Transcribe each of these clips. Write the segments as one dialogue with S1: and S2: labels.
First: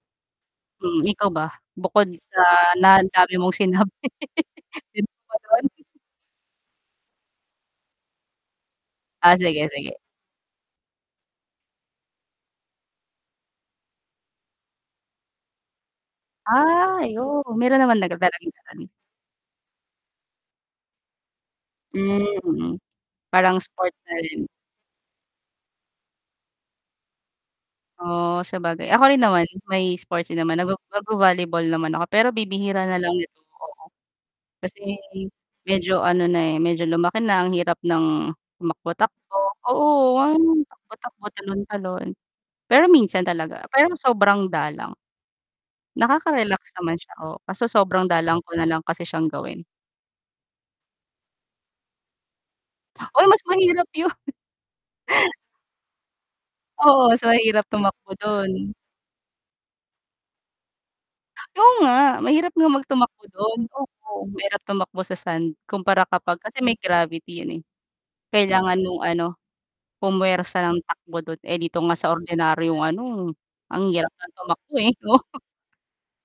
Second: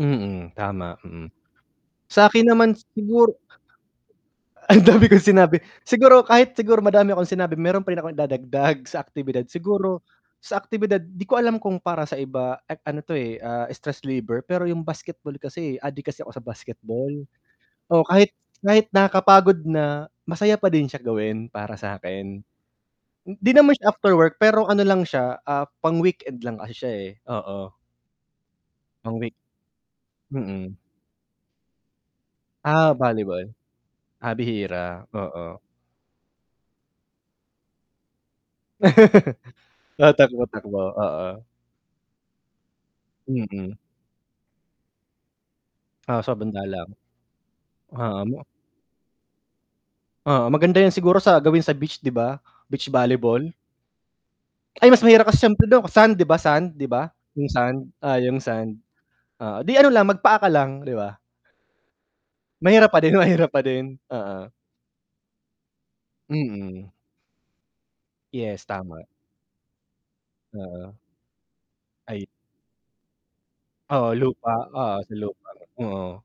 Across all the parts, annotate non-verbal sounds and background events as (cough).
S1: Mm, tama,
S2: Mm, ikaw
S1: mm.
S2: ba? Bukod sa
S1: Sa'kin naman
S2: na ang dami
S1: siguro
S2: mong sinabi.
S1: Ang dami kong sinabi,
S2: (giggles) (unintelligible)
S1: siguro kahit siguro madami akong sinabi meron pa rin akong dadagdag sa
S2: Ah,
S1: aktibidad
S2: sige, sige.
S1: siguro, sa aktibidad 'di ko alam kung para sa iba an an ano to eh, ah, stress reliever pero yung basketball kasi, eh, adik kasi ako sa basketball.
S2: Ay oh, meron naman
S1: Oh,
S2: nag
S1: kahit,
S2: talagang
S1: kahit
S2: nag-ano.
S1: nakakapagod na, masaya pa din siya gawin para sakin.
S2: Hmm,
S1: 'Di
S2: parang
S1: naman siya
S2: sports
S1: after
S2: na
S1: work
S2: rin.
S1: pero ano lang siya, ah, pang weekend lang kasi siya eh, oo.
S2: Oo, sabagay. Ako
S1: Pang
S2: rin
S1: week,
S2: naman, may sports din naman nago
S1: mm.
S2: nagvo-volleyball naman ako pero bibihira
S1: Ah,
S2: nalang nito,
S1: volleyball.
S2: oo.
S1: Ah,
S2: Kasi
S1: bihira, oo.
S2: medyo ano na eh, medyo lumaki na ang hirap ng tumakbo-takbo,
S1: (laughs)
S2: oo,
S1: Ah, takbo, takbo,
S2: takbo-takbo,
S1: oo.
S2: talon-talon, pero minsan talaga,
S1: Mm.
S2: pero sobrang dalang.
S1: Oh, sobrang
S2: Nakaka-relax
S1: dalang.
S2: naman siya o kaso sobrang
S1: Ha
S2: dalang
S1: mo.
S2: ko nalang kasi siyang gawin.
S1: Oo, maganda yan siguro sa gawin sa beach 'di ba? Beach
S2: Oy, mas
S1: volleyball.
S2: mahirap yun. (chuckles)
S1: Ay, mas mahirap kasi sIyempre dun sand, 'di ba sand, 'di
S2: Oo,
S1: ba?
S2: mas
S1: Yung
S2: mahirap
S1: sand,
S2: tumakbo
S1: oh yung
S2: dun.
S1: sand. Oo, 'di ano lang, magpaa ka lang 'di ba.
S2: Oo nga, mahirap nga mag
S1: Mahirap pa din,
S2: tumakbo
S1: mahirap
S2: dun,
S1: pa din,
S2: oo.
S1: oo.
S2: Mahirap tumakbo sa sand, kumpara kapag kasi may
S1: Mm.
S2: gravity yun eh.
S1: Yes,
S2: Kailangan nung
S1: tama.
S2: ano, pumwersa ng
S1: Oo
S2: takbo dun, eh dito nga sa
S1: Ay.
S2: ordinaryong ano, ang
S1: Oo,
S2: hirap ng
S1: lupa,
S2: tumakbo eh.
S1: oo sa
S2: (laughs)
S1: lupa. Oo.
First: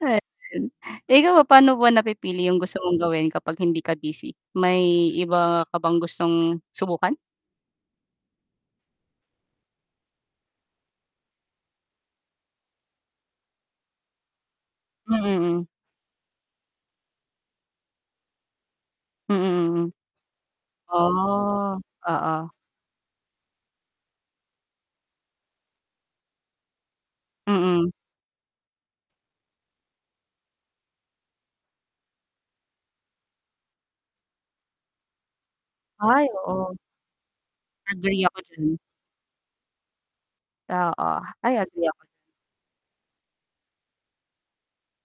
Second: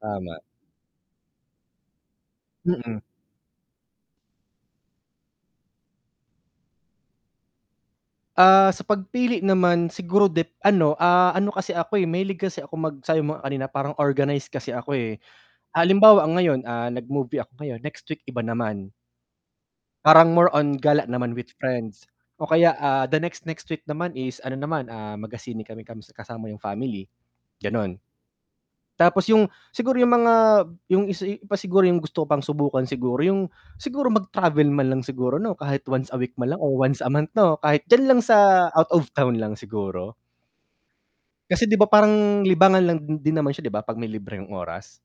S1: Tama.
S2: Ayun. Ikaw ba paano ba napipili yung gusto mong
S1: Mm.
S2: gawin kapag hindi ka busy? May iba ka bang gustong subukan?
S1: Ah, sa pagpili naman siguro de ano, ah, ano kasi ako mahilig kasi ako mag sabi mo nga kanina parang organize kasi ako
S2: Mm,
S1: eh.
S2: mm.
S1: Ah, halimbawa ang ngayon, ah, nag-movie ako ngayon, next week iba naman.
S2: Mm, mm.
S1: Parang more on gala naman with
S2: Ah,
S1: friends, o
S2: oo.
S1: kaya, ah, the next next week naman is ano naman, ah, magsine kami kasama yung family,
S2: Mm.
S1: ganon. Tapos yung, siguro yung mga yung isa pa siguro yung gusto ko pang subukan siguro yung, siguro mag-travel man lang siguro 'no, kahit once a
S2: Ay,
S1: week man lang o
S2: oo.
S1: once a month 'no. Kahit diyan lang
S2: Agree ako
S1: sa
S2: diyan.
S1: out of town lang siguro.
S2: Oo, ay
S1: Kasi 'di ba
S2: agree ako.
S1: parang libangan lang din naman siya 'di ba pag may libreng oras.